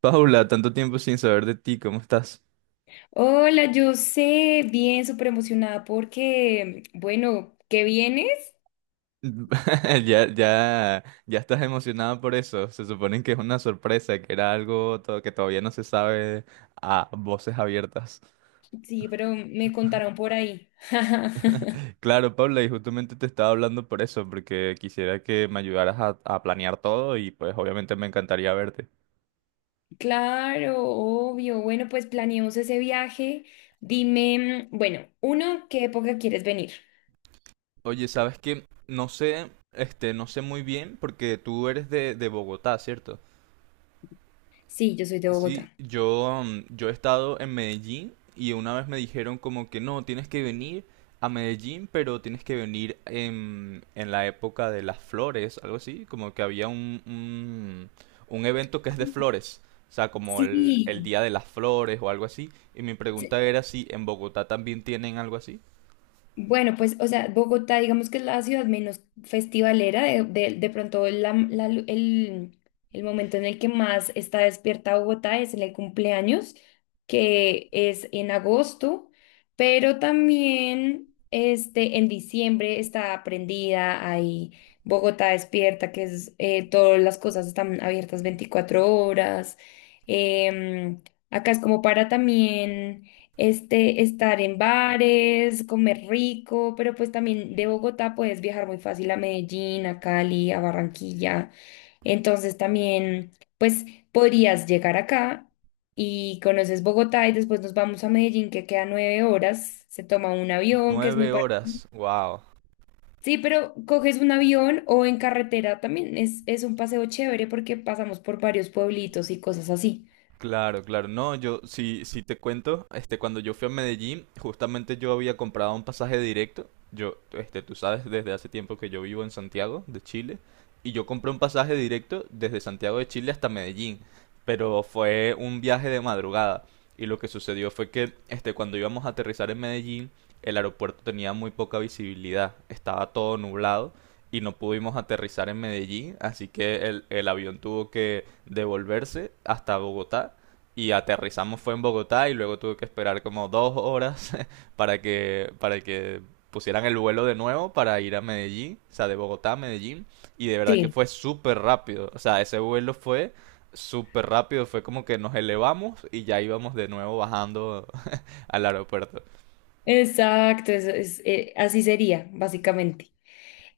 Paula, tanto tiempo sin saber de ti, ¿cómo estás? Hola, yo sé, bien, súper emocionada porque, bueno, ¿qué vienes? Ya estás emocionada por eso. Se supone que es una sorpresa, que era algo que todavía no se sabe a voces abiertas. Sí, pero me contaron por ahí. Claro, Paula, y justamente te estaba hablando por eso, porque quisiera que me ayudaras a planear todo y pues obviamente me encantaría verte. Claro, obvio. Bueno, pues planeemos ese viaje. Dime, bueno, uno, ¿qué época quieres venir? Oye, ¿sabes qué? No sé, este, no sé muy bien porque tú eres de Bogotá, ¿cierto? Sí, yo soy de Sí, Bogotá. yo, yo he estado en Medellín y una vez me dijeron como que no, tienes que venir a Medellín, pero tienes que venir en la época de las flores, algo así, como que había un evento que es de flores, o sea, como el Sí. Día de las Flores o algo así, y mi pregunta era si en Bogotá también tienen algo así. Bueno, pues, o sea, Bogotá, digamos que es la ciudad menos festivalera, de pronto el momento en el que más está despierta Bogotá es en el cumpleaños, que es en agosto, pero también este, en diciembre está prendida, hay Bogotá despierta, que es todas las cosas están abiertas 24 horas. em, Acá es como para también este, estar en bares, comer rico, pero pues también de Bogotá puedes viajar muy fácil a Medellín, a Cali, a Barranquilla. Entonces también, pues podrías llegar acá y conoces Bogotá y después nos vamos a Medellín, que queda 9 horas, se toma un avión, que es muy... Nueve bar- horas, wow. Sí, pero coges un avión o en carretera también es un paseo chévere porque pasamos por varios pueblitos y cosas así. Claro, claro. No, yo sí, sí te cuento, este, cuando yo fui a Medellín, justamente yo había comprado un pasaje directo. Yo, este, tú sabes, desde hace tiempo que yo vivo en Santiago de Chile y yo compré un pasaje directo desde Santiago de Chile hasta Medellín, pero fue un viaje de madrugada y lo que sucedió fue que, este, cuando íbamos a aterrizar en Medellín, el aeropuerto tenía muy poca visibilidad, estaba todo nublado y no pudimos aterrizar en Medellín, así que el avión tuvo que devolverse hasta Bogotá y aterrizamos fue en Bogotá y luego tuve que esperar como dos horas para que pusieran el vuelo de nuevo para ir a Medellín, o sea, de Bogotá a Medellín y de verdad que Sí, fue súper rápido, o sea, ese vuelo fue súper rápido, fue como que nos elevamos y ya íbamos de nuevo bajando al aeropuerto. exacto, eso es, así sería, básicamente.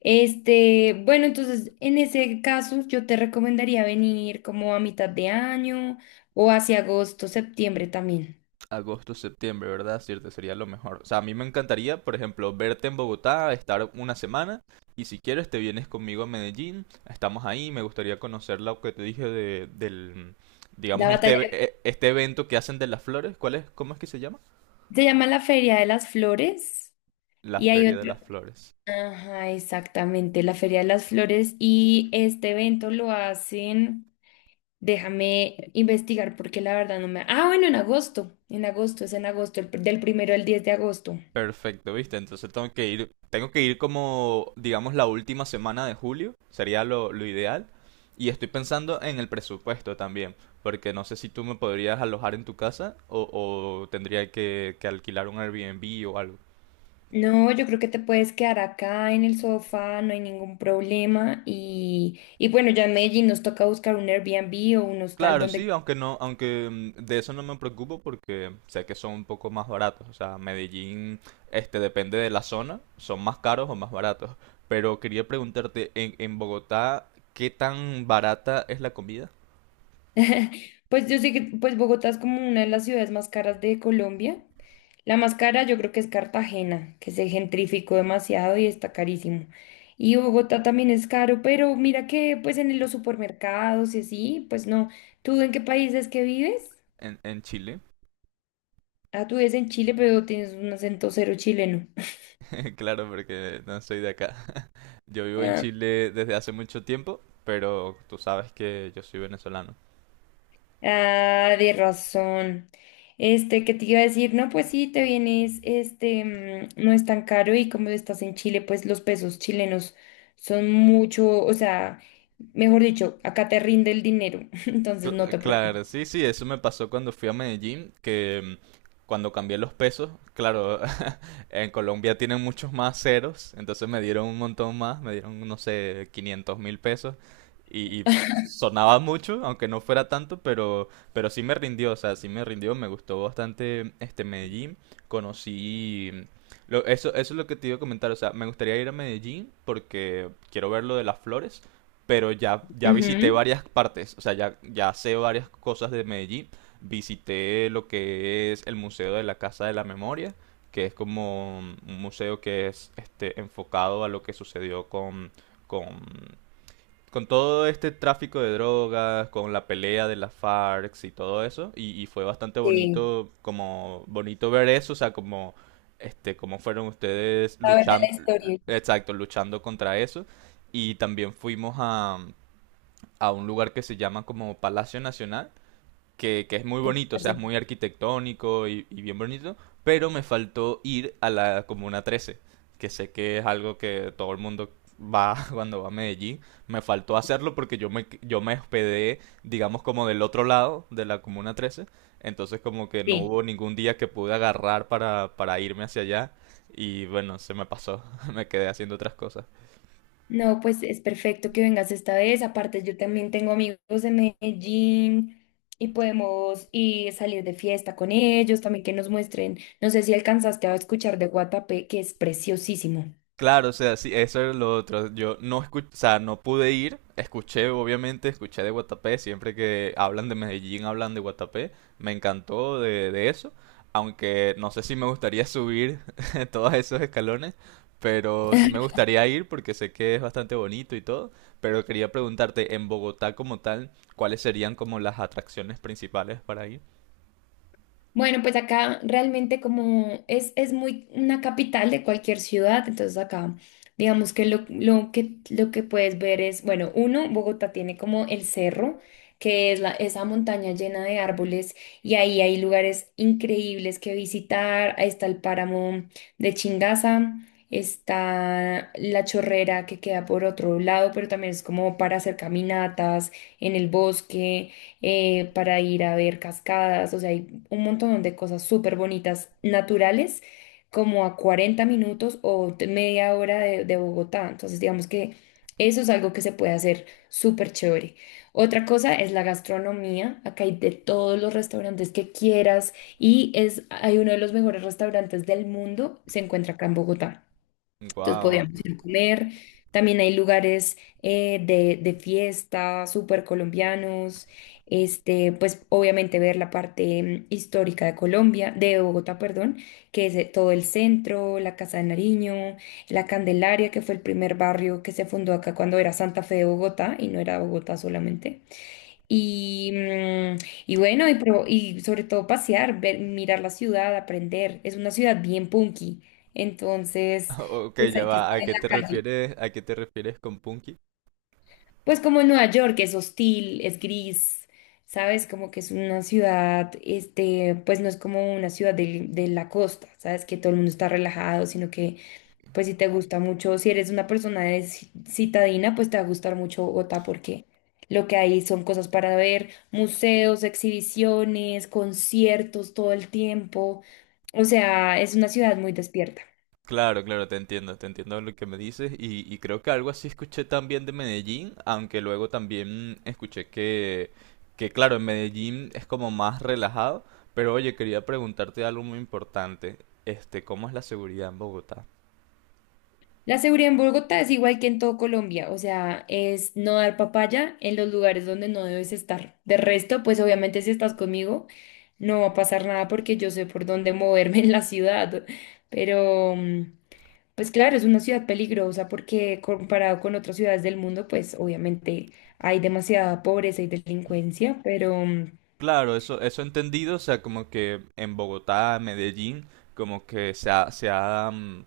Este, bueno, entonces en ese caso yo te recomendaría venir como a mitad de año o hacia agosto, septiembre también. Agosto, septiembre, ¿verdad? Cierto, sería lo mejor. O sea, a mí me encantaría, por ejemplo, verte en Bogotá, estar una semana y si quieres te vienes conmigo a Medellín, estamos ahí, me gustaría conocer lo que te dije de, del, digamos, La batalla este, este evento que hacen de las flores, ¿cuál es? ¿Cómo es que se llama? se llama la Feria de las Flores La y hay Feria de otra. las Flores. Ajá, exactamente, la Feria de las Flores y este evento lo hacen, déjame investigar porque la verdad no me... Ah, bueno, en agosto, es en agosto, el pr- del 1 al 10 de agosto. Perfecto, ¿viste? Entonces tengo que ir como, digamos, la última semana de julio, sería lo ideal. Y estoy pensando en el presupuesto también, porque no sé si tú me podrías alojar en tu casa o tendría que alquilar un Airbnb o algo. No, yo creo que te puedes quedar acá en el sofá, no hay ningún problema. Y bueno, ya en Medellín nos toca buscar un Airbnb o un hostal Claro, sí, donde... aunque no, aunque de eso no me preocupo porque sé que son un poco más baratos. O sea, Medellín, este, depende de la zona, son más caros o más baratos. Pero quería preguntarte, en Bogotá, ¿qué tan barata es la comida? Pues yo sé que pues Bogotá es como una de las ciudades más caras de Colombia. La más cara yo creo que es Cartagena, que se gentrificó demasiado y está carísimo. Y Bogotá también es caro, pero mira que pues en los supermercados y así, pues no. ¿Tú en qué país es que vives? En Chile. Ah, tú vives en Chile, pero tienes un acento cero chileno. Claro, porque no soy de acá. Yo vivo en Chile desde hace mucho tiempo, pero tú sabes que yo soy venezolano. Ah, de razón. Este, ¿qué te iba a decir? No, pues sí, te vienes, no es tan caro y como estás en Chile, pues los pesos chilenos son mucho, o sea, mejor dicho, acá te rinde el dinero, entonces no te Claro, preocupes. sí, sí, eso me pasó cuando fui a Medellín, que cuando cambié los pesos, claro. En Colombia tienen muchos más ceros, entonces me dieron un montón más, me dieron, no sé, 500 mil pesos y sonaba mucho, aunque no fuera tanto, pero sí me rindió, o sea, sí me rindió, me gustó bastante este Medellín, conocí... Lo, eso es lo que te iba a comentar, o sea, me gustaría ir a Medellín porque quiero ver lo de las flores, pero ya, ya visité Ujú. varias partes, o sea, ya, ya sé varias cosas de Medellín, visité lo que es el Museo de la Casa de la Memoria, que es como un museo que es este, enfocado a lo que sucedió con, con todo este tráfico de drogas, con la pelea de las FARC y todo eso. Y fue bastante Sí, bonito, como bonito ver eso, o sea, como este, cómo fueron ustedes saber de la luchando, historia. Sí, exacto, luchando contra eso. Y también fuimos a un lugar que se llama como Palacio Nacional, que es muy bonito, o sea, es muy arquitectónico y bien bonito, pero me faltó ir a la Comuna 13, que sé que es algo que todo el mundo va cuando va a Medellín. Me faltó hacerlo porque yo me hospedé, digamos, como del otro lado de la Comuna 13. Entonces como que no hubo ningún día que pude agarrar para irme hacia allá. Y bueno, se me pasó. Me quedé haciendo otras cosas. no, pues es perfecto que vengas esta vez. Aparte, yo también tengo amigos de Medellín y podemos ir salir de fiesta con ellos, también que nos muestren. No sé si alcanzaste a escuchar de Guatapé, que es preciosísimo. Claro, o sea, sí, eso era lo otro. Yo no escuché, o sea, no pude ir. Escuché, obviamente, escuché de Guatapé. Siempre que hablan de Medellín, hablan de Guatapé. Me encantó de eso. Aunque no sé si me gustaría subir todos esos escalones. Pero sí me gustaría ir porque sé que es bastante bonito y todo. Pero quería preguntarte, en Bogotá como tal, ¿cuáles serían como las atracciones principales para ir? Bueno, pues acá realmente como es muy una capital de cualquier ciudad, entonces acá digamos que lo que puedes ver es, bueno, uno, Bogotá tiene como el cerro, que es la, esa montaña llena de árboles y ahí hay lugares increíbles que visitar, ahí está el páramo de Chingaza, está la Chorrera que queda por otro lado, pero también es como para hacer caminatas en el bosque para ir a ver cascadas, o sea, hay un montón de cosas súper bonitas, naturales, como a 40 minutos o te- media hora de Bogotá. Entonces, digamos que eso es algo que se puede hacer súper chévere. Otra cosa es la gastronomía. Acá hay de todos los restaurantes que quieras y es, hay uno de los mejores restaurantes del mundo, se encuentra acá en Bogotá. Entonces Wow. podíamos ir a comer. También hay lugares de fiesta, súper colombianos. Este, pues obviamente ver la parte histórica de Colombia, de Bogotá, perdón, que es todo el centro, la Casa de Nariño, la Candelaria, que fue el primer barrio que se fundó acá cuando era Santa Fe de Bogotá y no era Bogotá solamente. Y, mm, y bueno, y, pro- y sobre todo pasear, ver, mirar la ciudad, aprender. Es una ciudad bien punky, entonces Ok, pues ya hay que va. estar ¿A en qué te la calle. refieres, a qué te refieres con Punky? Pues como en Nueva York, es hostil, es gris, ¿sabes? Como que es una ciudad, este, pues no es como una ciudad la costa, ¿sabes? Que todo el mundo está relajado, sino que pues si te gusta mucho, si eres una persona de ci- citadina, pues te va a gustar mucho Bogotá porque lo que hay son cosas para ver, museos, exhibiciones, conciertos todo el tiempo. O sea, es una ciudad muy despierta. Claro, claro, te entiendo lo que me dices y creo que algo así escuché también de Medellín, aunque luego también escuché que claro, en Medellín es como más relajado, pero oye, quería preguntarte algo muy importante, este, ¿cómo es la seguridad en Bogotá? La seguridad en Bogotá es igual que en todo Colombia, o sea, es no dar papaya en los lugares donde no debes estar. De resto, pues obviamente si estás conmigo, no va a pasar nada porque yo sé por dónde moverme en la ciudad, pero... pues claro, es una ciudad peligrosa porque comparado con otras ciudades del mundo, pues obviamente hay demasiada pobreza y delincuencia, pero Claro, eso he entendido, o sea, como que en Bogotá, Medellín, como que se ha, mm,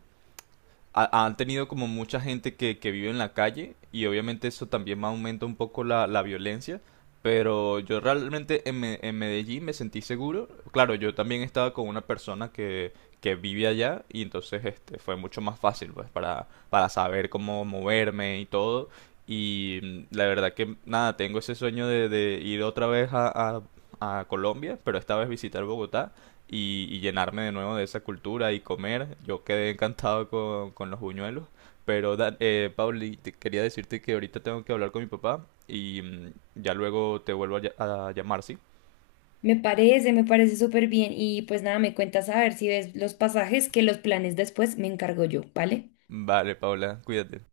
ha- han tenido como mucha gente que vive en la calle y obviamente eso también aumenta un poco la violencia, pero yo realmente en, en Medellín me sentí seguro. Claro, yo también estaba con una persona que vive allá y entonces este, fue mucho más fácil pues para saber cómo moverme y todo. Y la verdad que nada, tengo ese sueño de ir otra vez a Colombia, pero esta vez visitar Bogotá y llenarme de nuevo de esa cultura y comer. Yo quedé encantado con los buñuelos. Pero, Pauli, te quería decirte que ahorita tengo que hablar con mi papá y ya luego te vuelvo a llamar, ¿sí? Me parece súper bien y pues nada, me cuentas a ver si ves los pasajes que los planes después me encargo yo, ¿vale? Vale, Paula, cuídate.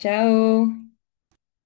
Chao.